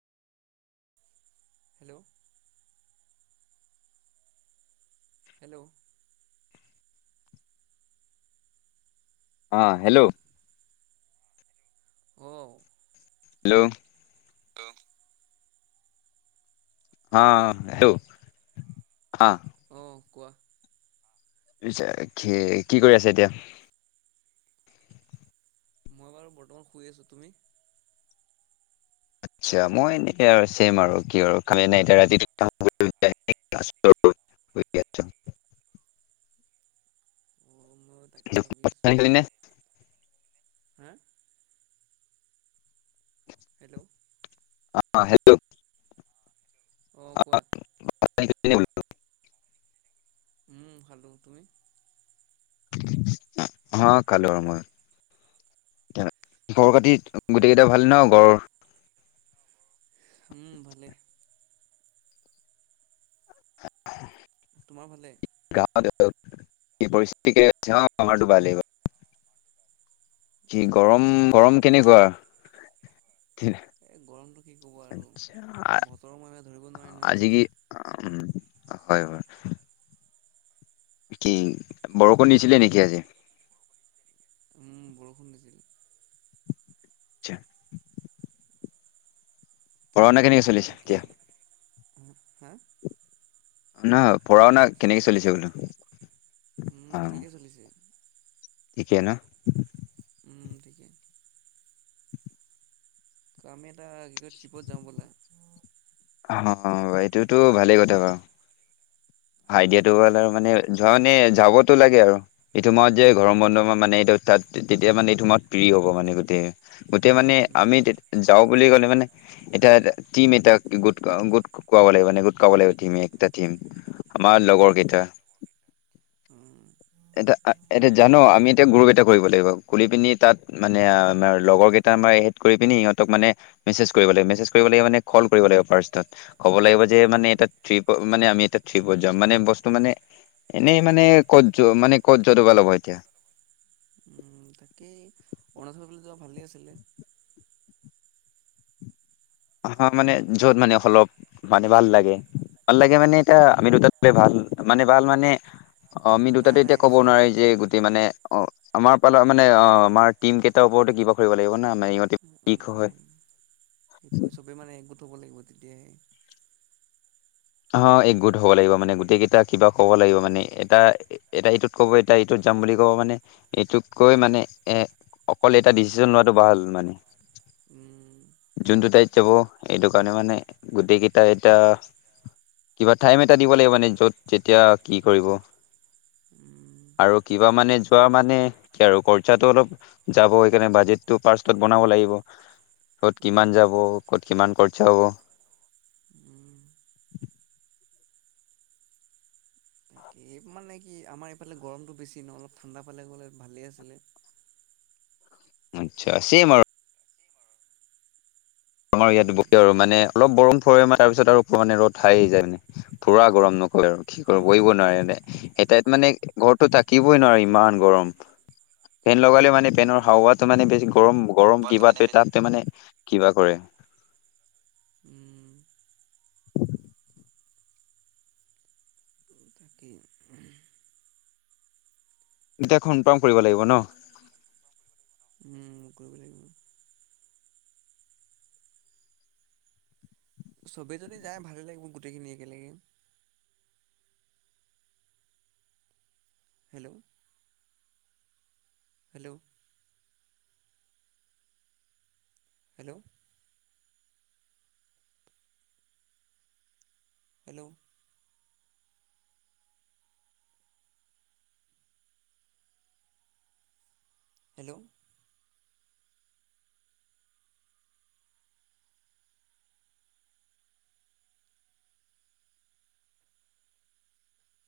Hello? Hello? অ', hello? কওঁ। Hello? Hello অ', অ', হেল্ল'। অ' অঁ'কোৱা? পিছে খে, কি কৰি আছে এতিয়া? মই বাৰু বৰ্তমান শুই আছোঁ, তুমি? আচছা, মই এনে আৰু ছেম আৰু কি আৰু খালি [unintelligible] অ', মই তাক। [unintelligible] ভাত পানী খালী নে? হা? হেল্ল'? অ', হেল্ল'? অঁ'কোৱা? [unintelligible] উম' খালোঁ, তুমি? হা খালোঁ আৰু মই। খবৰ খাটি, গোটেইকেইটা ভাল ন' ঘৰৰ? উম' ভালে। [unintelligible] তোমাৰ ভালে? গাঁৱত ধৰ, কি পৰিস্থিতি [unintelligible] কি উম' গৰম এ গৰম গাওঁ কেনেকুৱা পৰিচিত। এ গৰমটো কি ক'ব আৰু, বতৰৰ মহিমা ধৰিব নোৱাৰি নহয় আজি এতিয়া। কি হয়, হয়। কি, বৰষূণ দিছিলে নেকি আজি? উম' বৰষুণ দিছিল। যা। পঢ়া শুনা কেনে বাকী, হা, হা। নহয়, পঢ়াওনা কেনেকে চলিছে বোলো? অ উম' ঠিকে চলিছে। ঠিকে ন'। উম' ঠিকে। আমি এটা কি কয়, ট্ৰিপত যাওঁ বলা? অ' অ' এইটোতো ভালেই কথা বাৰু। আইডিয়াটো হ'লে আৰু মানে ধৰা মানে যাবতো লাগে আৰু। এইটো সময়ত যে গৰম বন্ধ মানে, এইটোত তাত তেতিয়া মানে এইটো সময়ত প্ৰিয় হ'ব মানে গোটেই। গোটেই মানে আমি উম তে যাওঁ বুলি ক'লে মানে এতিয়া টিম এটা গোট গোট খোৱাব লাগিব মানে গোট খোৱাব লাগিব একটা টিম আমাৰ লগৰ উম, কেইটা উম এতিয়া এতিয়া জানো আমি এতিয়া গ্ৰুপ এটা কৰিব লাগিব খুলি কিনি তাত মানে আমাৰ লগৰ কেইটা আমাৰ এড কৰি কিনি সিহঁতক মানে মেছেজ কৰিব লাগিব মেছেজ কৰিব লাগিব মানে কল কৰিব লাগিব ফাৰ্ষ্টত ক'ব লাগিব যে মানে উম। এটা ট্ৰিপত মানে আমি এটা ট্ৰিপত যাম মানে বস্তু মানে এনেই মানে ক'ত যো মানে ক'ত ভাল হ'ব এতিয়া উম তাকেই অৰুণাচল [unintelligible] ভালেই আছিলে আ হা মানে য'ত মানে অলপ মানে ভাল লাগে ভাল লাগে মানে এটা আমি দুটাতকে ভাল মানে ভাল মানে অ আমি নাই দুটাতো নাই এতিয়া ক'ব চোৱা নোৱাৰি যে গোট টে মানে অ আমাৰ পালৰ মানে অ আমাৰ টিম কেইটাৰ ওপৰতো কিবা কৰিব লাগিব না আমাৰ ইহঁত উম সেইটো চবেই মানে একগোট হ'ব লাগিব তেতিয়াহে হঁ এক গোট হ'ব লাগিব মানে গোটেই কেইটা কিবা ক'ব লাগিব মানে এটা এটা ইটোত ক'ব এটা ইটোত যাম বুলি ক'ব মানে এইটোতকৈ উম। মানে এ অকল এটা ডিচিশন লোৱাটো ভাল মানে উম জোনটো ঠাইত যাব এইটো কাৰণে মানে গোটেই কেইটা এটা কিবা টাইম এটা দিব লাগিব মানে য'ত যেতিয়া কি কৰিব উম আৰু কিবা মানে যোৱা মানে কি আৰু খৰচাটো অলপ যাব সেইকাৰণে বাজেটটো ফাৰ্ষ্টত বনাব লাগিব ক'ত কিমান উম, যাব ক'ত কিমান খৰচা হ'ব উম তাকে এই মানে কি আমাৰ এইফালে গৰমটো বেছি নহ'লে ঠাণ্ডা ফালে গ'লে ভালেই আছিলে আচ্ছা চেম আৰু আমাৰ অঁ ইয়াত ব আৰু মানে অলপ গৰম পৰে মানে তাৰপিছত আৰু মানে ৰ'দ আহি যায় মানে পুৰা গৰম ন হয় আৰু কি কৰ কৰিব এতিয়া নোৱাৰে এ তাত মানে ঘৰতো থাকিবই উম নোৱাৰে ইমান গৰম ফেন লগালে মানে ফেনৰ হাৱাটো মানে বেছি গৰম গৰম কিবাটোৱে তাত তাৰমানে কিবা কৰে উম তাকে এতিয়া [unintelligible] কৰিব লাগিব ন উম কৰিব লাগিব চবেই যদি যায় ভালে লাগিব গোটেইখিনি একেলগে hello hello hello hello hello